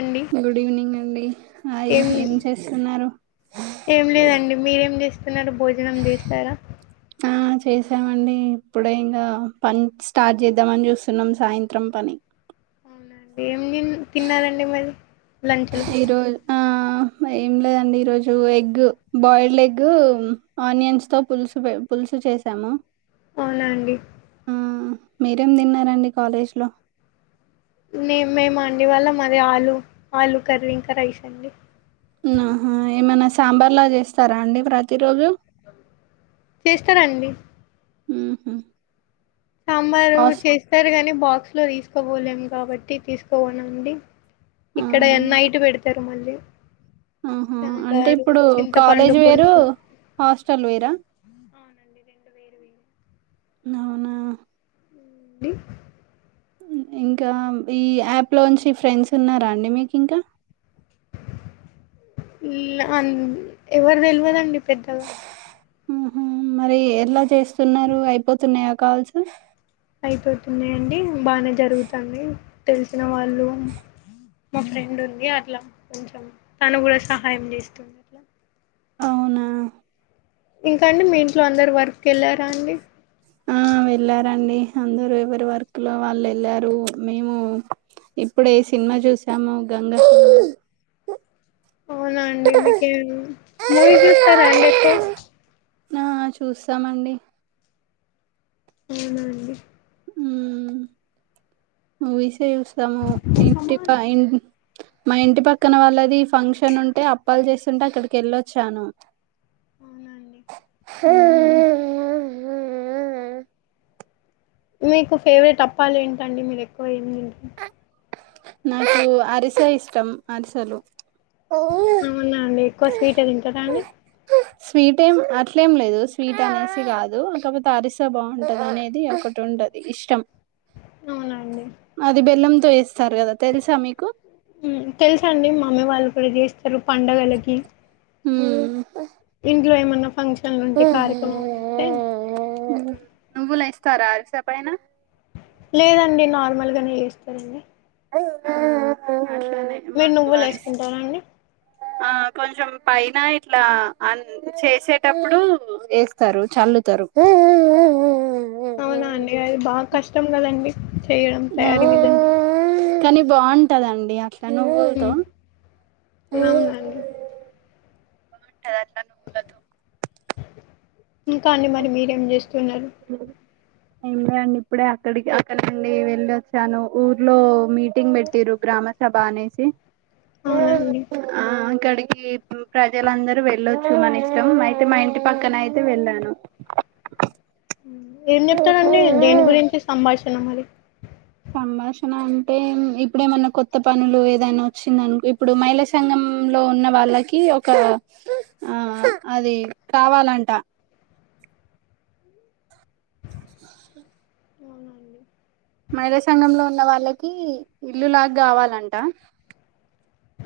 అండి good evening అండి hi ఏం చేస్తున్నారు అందరూ భోజనం చేసినార ఆ చేసామండి ఇప్పుడే ఇంకా పని స్టార్ట్ చేద్దామని చూస్తున్నాం సాయంత్రం పని అవునండి ఏం తిన్నారండి మరి లంచ్లో ఈరోజు ఆ ఏం లేదండి ఈరోజు ఎగ్ బాయిల్డ్ ఎగ్ ఆనియన్స్ తో పులుసు పులుసు చేసాము అవునా అండి ఆ మీరేం తిన్నారండి కాలేజ్ లో మేము ఆ అండి ఇవాళ మాది ఆలు ఆలు కర్రీ ఇంకా రైస్ అండి ఆహా ఏమైనా సాంబార్ లా చేస్తారా అండి ప్రతి రోజు చేస్తనండి ఉహూ సాంబారు చేస్తారు ని బాక్స్ లో తీసుకోపోలేము కాబట్టి తీసుకోపోనండి ఇక్కడ అవునా నైట్ పెడతారు మళ్ళీ ఆహా అంటే సాంబారు ఇప్పుడు చింతపండు కాలేజ్ వేరు పులుసు హాస్టల్ వేరా అవునండి రెండు వేరు అవునా ఏడి ఇంకా ఈ యాప్ లోంచి ఫ్రెండ్స్ ఉన్నారా అండి మీకు ఇంకా అ ఎవరు తెలివదండి పెద్దగా ఉహూ మరి ఎలా చేస్తున్నారు అయిపోతున్నాయా కాల్స్ అయిపోతన్నాయి అండి బాగానే జరుగుతుంది తెలిసిన వాళ్ళు మా ఫ్రెండ్ ఉంది అట్లా కొంచెం తను కూడా సహాయం చేస్తుంది అట్లా అవునా ఇంకా అండి మీ ఇంట్లో అందరు వర్క్ వెళ్ళారా అండి ఆ వెళ్లారండి అందరు ఎవరి వర్క్ లో వాళ్ళు వెళ్ళారు చ్ మేము ఇప్పుడే సినిమా చూసాము గంగ అవునా అండి మీకేము మూవీ చూస్తారా అండి ఎక్కువ. ఆ చూస్తామండి అవునా అండి ఉ మూవీసే చూస్తాము ఇంటి సమానం పైన్ మా ఇంటి పక్కన వాళ్ళది ఫంక్షన్ ఉంటే అప్పలు చేస్తుంటే అక్కడికి వెళ్ళొచ్చాను. అవునండి [inaudible] మీకు ఫేవరెట్ అప్పాలు ఏంటండి మీరు ఎక్కువ ఏమ్ తింటారు. నాకు అరిసె ఇష్టం అరిసలు అవునా అండి ఎక్కువ స్వీటే తింటారా అండి. స్వీటే అట్లేమ్ లేదు స్వీట్ అనేసి కాదు కాకపోతే అరిసా బాగుంటది అనేది ఒకటి ఉన్ ఉంటది ఇష్టం అది బెల్లంతో చేస్త్ ఉ తెలుసండి మామ్మీ వాళ్ళు కూడా చేస్తారు పండగలకి. ఉ ఇంట్లో ఏమైన్నా ఫంక్షన్లు ఉంటే కార్యక్రమలు ఉంటే కరా అరసపైన లేదండి నార్మల్గానే చేస్తారండి అట్లానే మీరు మాకు నువ్వులు అరస్ వేసుకుంటారా అండి ఆ కొంచెం పైన ఇట్లా ఆ చేసేటప్పుడు వేస్తారు చల్లు తరు అవునా అండి అది బాగా కష్టం కదండి చేయడం తయారీ విధాన్ కానీ బాగుంటదండి అట్లా నువ్వులుతో మ్మ్. అవునండి తరత్త [inaudible] ఇంకా అండి మరి మీరేం చేస్తున్నారు ఏమ్ లే అండి ఇప్పుడే అక్కడికి అక్కడ నుండి వెళ్ళి వచ్చాను, ఊర్లో మీటింగ్ పెట్టిరు గ్రామస్ రభ అనేసి అవునా అండి ఇక్కడికి ప్రు ప్రజలందరూ వెళ్ళొచ్చు మన ఇష్టం, అయితే మా ఇంటి పక్కన అయితే వెళ్ళాను. ఎమ్ చెప్తారండి దేని గురించి సంభాషణ మరి. సంభాషణ అంటే ఇప్పుడేమన్నా కొత్త పనులు ఏదైనా వచ్చిందనుకో ఇప్పుడు మైళా సంఘం లో లో ఉన్న వాళ్ళకి ఒక ఆ అది కావాలంట [inaudible] అవునా అండి మహిళా సంఘంలో ఉన్న వాళ్ళకి ఇల్లులాగ కావాలంట.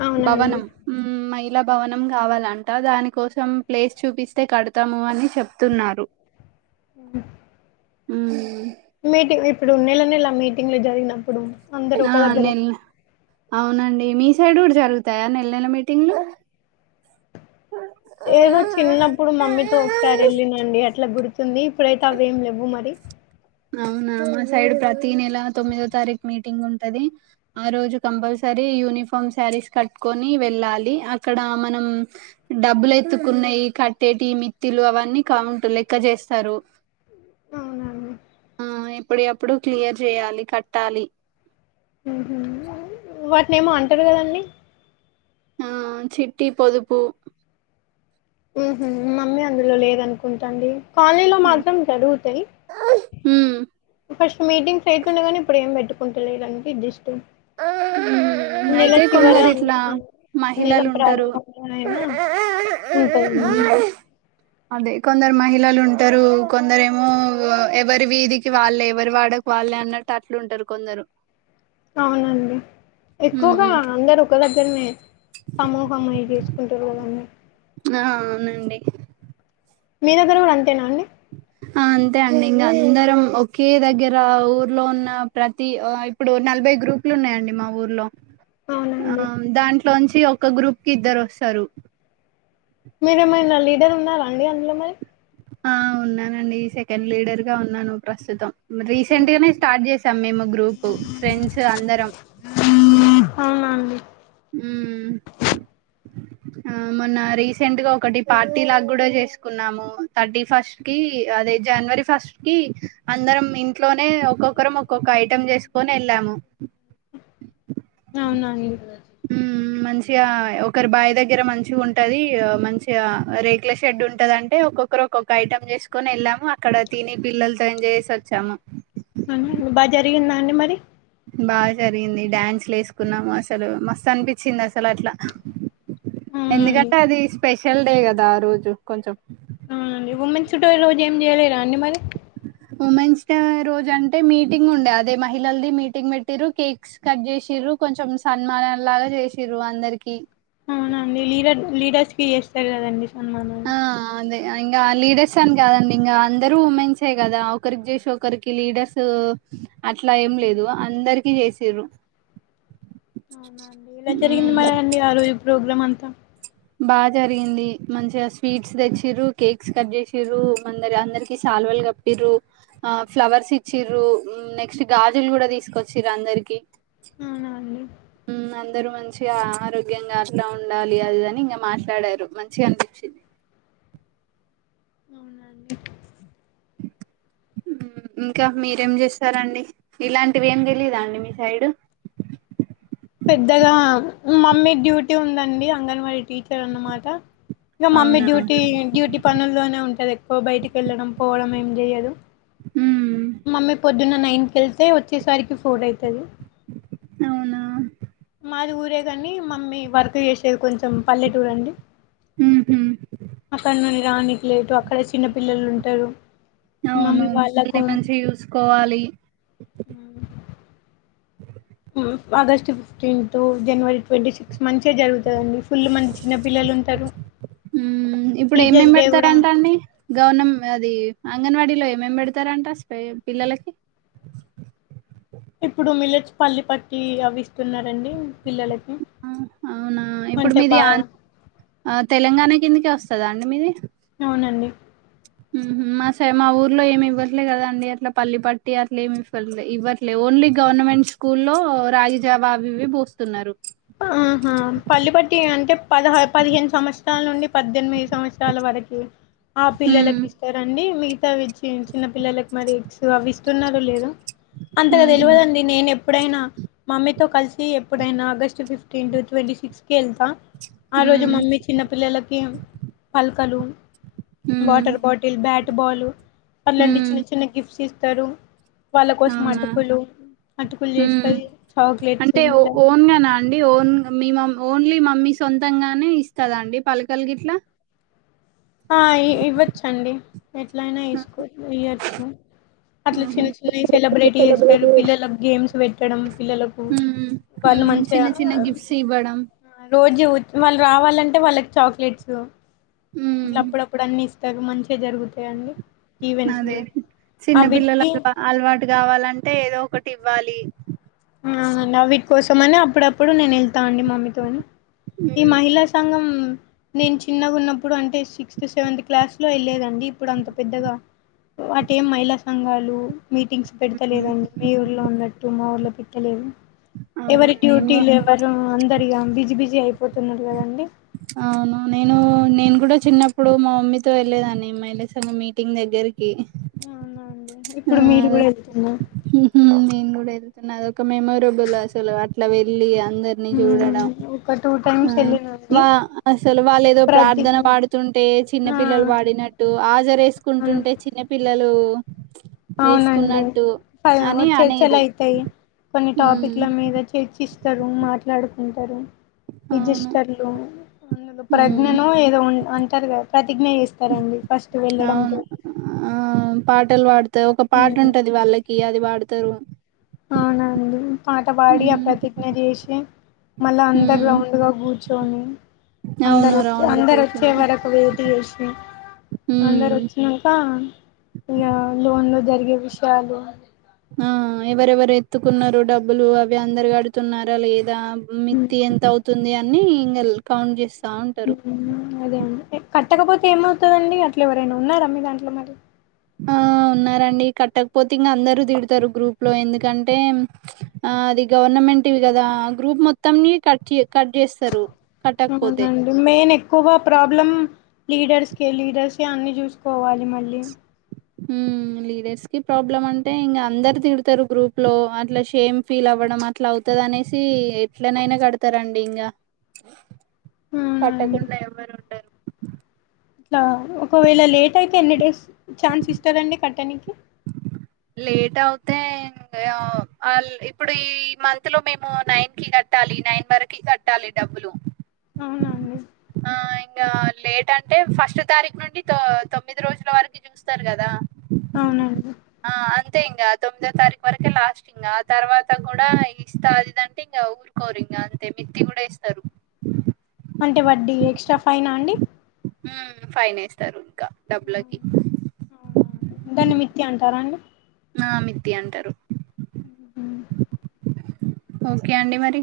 అవునా అండి. భవనం ఉ మై ఇలా భవనం కావాలంట దాని కోసం ప్లేస్ చూపిస్తే కడతాము అని చెప్తున్నారు. [inaudible] ము మీటింగ్ ఇప్పుడు నెల నెలా మీటింగ్లు జరిగినప్పుడు. అందరు ఒక ఆ దగ్గర నేన్ అవునండి మీ సైడ్ కూడా జరుగుతాయా నెల నెల మీటింగ్లు. ఏదో చిన్నప్పుడు మమ్మీతో ఒకసారి వెళ్ళినండి అట్లా గుర్త్ తుంది ఇప్పుడైతే అవి ఏమి లేవు మరి అవునా మా సైడ్ ప్రతి నెల తొమ్మిదో తారీఖ్ మీటింగ్ ఉంటది ఆ రోజు కంపల్సర్ ఈ యునిఫామ్ సారీస్ కట్టుకొని వెళ్ళాలి, అక్కడ మనం డబ్బులు ఎత్తుకునే ఈ కట్టేటి మిత్తిలు అవన్నీ కౌంట్ లెక్క చేస్తారు. అవునా అండి ఉమ్ ఎప్పుడవి ఎప్పుడు క్లియర్ చేయాలి కట్టాలి. ఉహు వాటిని ఏమో అంటారు కదండి ఆ చిట్టి పొదుపు ఉహు మమ్మీ అందులో లేదనుకుంటాండి. కాలనీ లో ఉమ్ మాత్రం జరుగుతయి. ఉమ్, ఫస్ట్ మీటింగ్స్ అయితుండగనీ, ఇప్పుడు ఏం పెట్టుకుంటలేరందుకే ఇది జస్ట్ ఊహు నెల అయితే చివర కొందరు ఇట్ల అన్నా, నెల మహిళలు ఉంటరు. ప్రారంభంలో అయినా ఆ ఉంటయండి. [inaudible] అదే కొందరు మహిళలు ఉంటరు, కొందరు ఏమో ఎవరి వీధికి వెళ్ళే, ఎవరు వాడకి వాళ్ళే లె అన్నట్టు అట్లుంటరు కొందరు. అవునండి, ఎక్కువగా ఉమ్, అందరు ఒక దగ్గరనే. సమూహం అయి జేసుకుంటరు వాళ్లని. ఆ అవునండి. మీ దగ్గర కూడా అంతేనా అండి? [unintelligible] ఆ అంతే అండి ఇంగ అందరం ఒకే దగ్గర ఊర్లో ఉన్న ప్రతి, ఆ ఇప్పుడు నలభై బై గ్రూపులు ఉన్నయండి మా ఊర్లో. ఆ అవునండి. దాంట్లోంచి ఒక గ్రూప్ కి ఇద్దరు వస్తరు. మీరేమైనా లీడర్ ఉన్నారా అండి అందులో మరి? ఆ ఉన్నానండి సెకండ్ లీడర్ గా ఉన్నాను ప్రస్తుతం. రీసెంట్ గనే స్టార్ట్ చేసాం మేము గ్రూపు, ఫ్రెండ్స్ అందరం అవున అండి. ఉమ్ ఆ మొన్న రీసెంట్ గా ఒకటి పార్టీ లాగ గుడ చేసుకున్నాము, థర్టీ ఫస్ట్ కి అదే జనవరి ఫస్ట్ కి అందరం ఇంట్లోనే ఒక్కొ క్కరం ఒక్కొక్క ఐటం చేసుకొని ఎళ్ళాము. అవునా అండి. ఉమ్ మంచిగా ఒకరి బాయి దగ్గర మంచిగ ఉంటది, ఆ మంచిగా రేకుల షెడ్ ఉంటది అంటే ఒక్కొక్కరు ఒక్కొక్క ఐటెం చేసుకొని ఎళ్ళాము, అక్కడ తిని పిల్లలతో ఎంజాయ్ చేసి వచ్చాము. అ బాగా జరిగిందా అండి మరి. బాగా జరిగింది. డ్యాన్స్లు వేసుకున్నాము అసలు మస్తు అనిపించింది అసలు అట్ల. అవునండి ఎందుకంటే అది స్పెషల్ డే కదా ఆ రోజు కొంచెం. అవునండి ఉమెన్స్ డే రోజు ఏం చేయలేదా అండి మరి? ఉమెన్స్ డే రోజు అంటే మీటింగ్ ఉండే అదే మహిళలది మీటింగ్ పెట్టిర్రు కేక్స్ కట్ చేసిర్రు. రు కొంచం సన్మానం లాగా చేసిర్రు అందరికి. అవునండి లీడర్ లీడర్స్కి చేస్తరు కదండి సన్మానం. ఇంగా లీడర్స్ అని కాదండి ఇంగా అందరు వుమెన్స్ కదా, ఒకరికి చేసి ఒకరికి లీడర్స్. అట్లా ఏం లేదు, అందరికి చేసిర్రు. అవునా అండి, ఎలా జరిగింది ఉమ్ మరి అండి, ఆ రోజు ప్రోగ్రామ్ అంతా. బాగా జరిగింది, మంచిగా స్వీట్స్ తెచ్చిర్రు, కేక్స్ కట్ చేసిర్రు, మందరి అందరికి సాల్ సాల్వాల్ కప్పిర్రూ, ఆ ఫ్లవర్స్ ఇచ్చిర్రు, నెక్స్ట్ గాజులు గుడ తీసుకొచ్చిర్రు అందరికి. అవునా అండి. ఉమ్ అందరూ మంచిగా ఆరోగ్యంగా అట్లా ఉండాలి అది ఇది అని ఇంగ మాట్లాడారు, మంచిగా అనిపించింది. అవునండి ఇంకా మీరేం చేస్తారండి, ఇలాంటివి ఏం తెలిదా అండి మీ సైడు? పెద్దగా మమ్మీ డ్యూటీ ఉందండి అంగన్వాడీ టీచర్ అన్నమాట. ఇగ మమ్మీ అవునా డ్యూటీ డ్యూటీ పనుల్లోనే ఉంటది ఎక్కువ, బయటికి వెళ్ళడం పోవడం ఏం చేయదు. ఉమ్ మమ్మీ పొద్దున్న నైన్ కెళ్తే వచ్చేసరికి ఫోర్ అయితది అవునా మాది ఊరే గనీ మమ్మీ వర్క్ చేసేది కొంచెం పల్లేటూరండి ఉహు అక్కడ నుండి రానీకి లేదు అక్కడ చిన్న పిల్లలుంటరు అవునవును పిల్లల్ని మంచిగ చూసుకోవాలి ఉమ్ August fifteen to January twenty six మంచిగ జరుగుతదండి ఫుళ్ళు మంది చిన్నపిల్లలుంటరు ఉమ్ ఇప్పుడేమేం పెడతరంట అండి గవర్నమ్ అది అంగన్వాడీలో ఏమేం పెడతరంట అస్లే పిల్లలకి ఇప్పుడు మిల్లెట్స్ పల్లి పట్టి అవి ఇస్తున్నరండి పిల్లలక్ అహ్ అవునా ఇప్పుడు మీది బాగా ఆన్ తెలంగాణ కిందకే వస్తదా అండి మీది అవునండి ఉమ్ హు, మా సై మా ఊర్లో ఏమివ్వట్లే గదండి, అట్లా పల్లి పట్టి అట్లెమిఫ్ఫట్లే ఇవ్వట్లే ఓన్ ఓన్లీ గవర్నమెంట్ స్కూల్లో రాగి జవా అవి ఇవి పోస్తున్నరు ఆహా పల్లి పట్టి అంటే పదహ పదిహేను సంవత్సరాల నుండి పద్దెనిమిది సంవత్సరాల వరకీ ఆ ఉమ్ పిల్లలకి ఇస్తారండి మీ గవిచ్చి చిన్న పిల్లలకి మరి ఎగ్స్ అవిస్తున్నరో లేదో అంతగ ఉహు తెలవదండి నేనెప్ ఎప్పుడైనా మమ్మీతో కలిసి ఎప్పుడైనా ఆగస్ట్ ఫిఫ్టీన్త్ ట్వంటీ సిక్స్ కి ఎళ్తా ఆ రోజు ఉమ్ మమ్మీ చిన్నపిల్లలకి పలకలు ఉమ్ వాటర్ బాటిల్, బ్యాట్, బాలు అట్లాంటి ఉమ్ చిన్న చిన్న గిఫ్ట్స్ ఇస్తరు వాళ్ళ కోసం అవునా అటుకులు, అటుకులు ఉమ్ జేస్తది చాక్లెట్స్ మల్ల మీ ఓన్ మీ మ ఓన్లీ మమ్మీ సొంతంగానే ఇస్తద అండి పలకలు గిట్లా ఆ ఇ ఇవ్వచ్చండి ఎట్లయినా ఇసుకో ఇయచ్చు అట్ల ఉహు చిన్న చిన్నయ్ సెలబ్రేట్ జేస్తరు పిల్లలకు గేమ్స్ పెట్ పిల్లలకు ఉమ్ వాళ్ళు ఉమ్ మంచిగ చిన్న చిన్న గిఫ్ట్స్ ఇవ్వడం ఆ రోజు వాళ్ళు రావాలంటే వాళ్ళకి చాక్లెట్స్ ఇట్ల ఉమ్ అప్పుడప్పుడన్నీ ఇస్తరు మంచిగ జరుగు అదే అవిటికి చిన్నపిల్లలకు అలవాటు గావాలంటే ఏదోక్ కటి ఇవ్వాలి ఆహ నా వీటి కోసమని అప్పుడప్పుడు నేనెళ్తా అండి మమ్మీతోని ఉమ్ ఈ మహిళా సంఘం నేన్ చిన్నగున్నప్ ప్పుడు అంటే సిక్స్త్, సెవెంత్ క్లాస్ లో ఎళ్లేదండి ఇప్పుడు అంత పెద్దగా వాటి ఏం మహిళా సంఘాలు మీటింగ్స్ పెడతలేదండి మీ ఊర్లో ఉన్నట్టు మా ఊర్లో పెట్టలేదు అవునా ఎవరి నేను కూడా డ్యూటీలు ఎవరు అందరిగా బిజీ బిజీ అయిపోతున్నరు గదండి అవునా నేను నేన్గుడా చిన్నప్పుడు మా మమ్మీతో ఎల్లేదాన్ని మహిళ సంఘం మీటింగ్ దగ్ ద్దరికి అవునా అండి ఆ ఇప్పుడు మీరు అదె కూడా ఒక్ వెళ్తున్నారు ఉమ్ హు నెన్ గూడా ఏదో తున్నదొక మెమొరబుల్ అసలు అట్లా వెళ్ళి ఒక టూ టైమ్స్ వెళ్ళినండి వా అసలు వాళ్ళ ఏదో ప్రతి ప్రార్థన పాడుతుంట్ అంటే చిన్న ఆ పిల్లలు పాడినట్టు అవును హాజరేసుకుంటుంటే చిన్న పిల్లలు అవునండి వేసుకున్నట్టు పైనేమో అని చర్చలు అనేది అయితయి కొన్ని ఉమ్ టాపిక్ల మీద చర్చిస్తరు మాట్లాడుకుంటరు అవును రిజిష్టర్లు అందులో ఉమ్ ప్రజ్ఞనో ఏదో ఉన్ అంటరు గదా ప్ర అవును ఆ థార్డ్ టల్ పాడుతరు ఒక పాట హ్మ్. ఉంటది వాళ్ళకి అది పాడుతరు అవునా అండి పాట పాడి ఆ ప్రతిజ్ఞ జేసి మళ్ళ అంతా మ్మ్ రౌండ్ గా గూర్చొని అవును అందరోచ్చే రౌండ్ అందరు ఒచ్చే కూర్చుని వరకు వెయిట్ జేసి అందరు మ్మ్ వచ్చినంక ఇగా లోన్ లో జరిగే విషయాలు ఆ ఎవరెవరు ఎత్తుకున్నారు డబ్బులు అవి అందరు అడుతున్నారా లేదా మిత్తి ఎంత అవుతుంది అని ఇంగల్ కౌంట్ చేస్ అదే అండి కట్టకపోతే ఏమవుతదండి అట్లా ఎవరైనా ఉన్నారా మీ దాంట్లో మరిీ ఆ ఉన్నారండి కట్టకపోతే ఇంకా అందరు తిడతారు గ్రూప్ లో ఎందుకంటే ఆ అది గవర్నమెంట్వి కదా గ్రూప్ మొత్తంని కట్ చేయ అవునండి మెయిన్ ఎక్కువగా ప్రాబ్లం లీడర్స్కే లీడర్సే అన్నీ చూసుకోవాలి మళ్ళీ మ్ లీడర్స్ కి ప్రాబ్లమ్ అంటే ఇంకా అందరు తిడతారు గ్రూప్ లో అట్లా షేమ్ ఫీల్ అవ ఇవ్వడం అట్లా అవుతంది అనేసి ఎట్లనైనా కడతారండి ఇంకా అవునండి కట్టకుండా ఎవరు ఉండరు ట్లా ఒకవేళ లేట్ అయితే ఎన్ని డేస్ ఛాన్స్ ఇస్తారండి కట్టనికి లేట్ అవుతే ఇంగా ఇప్పుడు ఈ మంత్ లో మేము నైన్ కి కట్ కట్టాలి నైన్ వరకు కట్టాలి డబ్బులు అవునండి ఆ ఇంకా లేట్ అంటే ఫస్ట్ తారీఖ నుండి తొ తొమ్మిది రోజుల వరకు చూస్తారు కదా అవునండి అంతే ఇంకా తొమ్మిదో తారీఖు వరకే లాస్ట్ ఇంగా తర్వాత కూడా ఇస్తాదిదంటే ఇంక ఊరుకోరు ఇం కా అంతే మిత్తి కూడా ఇస్తారు అంటే వడ్ీ ఎక్స్ట్రా ఫైనా అండి మ్ ఫైన్ వేస్తారు ఇంకా డబ్బులకి అవునండి, దాన్ని మిత్తి అంటారా అండి ఆ మిత్తి అంటరు మ్ ఓకే అండి మరి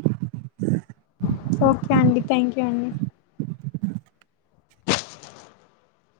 ఓకే అండి థ్యాంక్ యూ అండి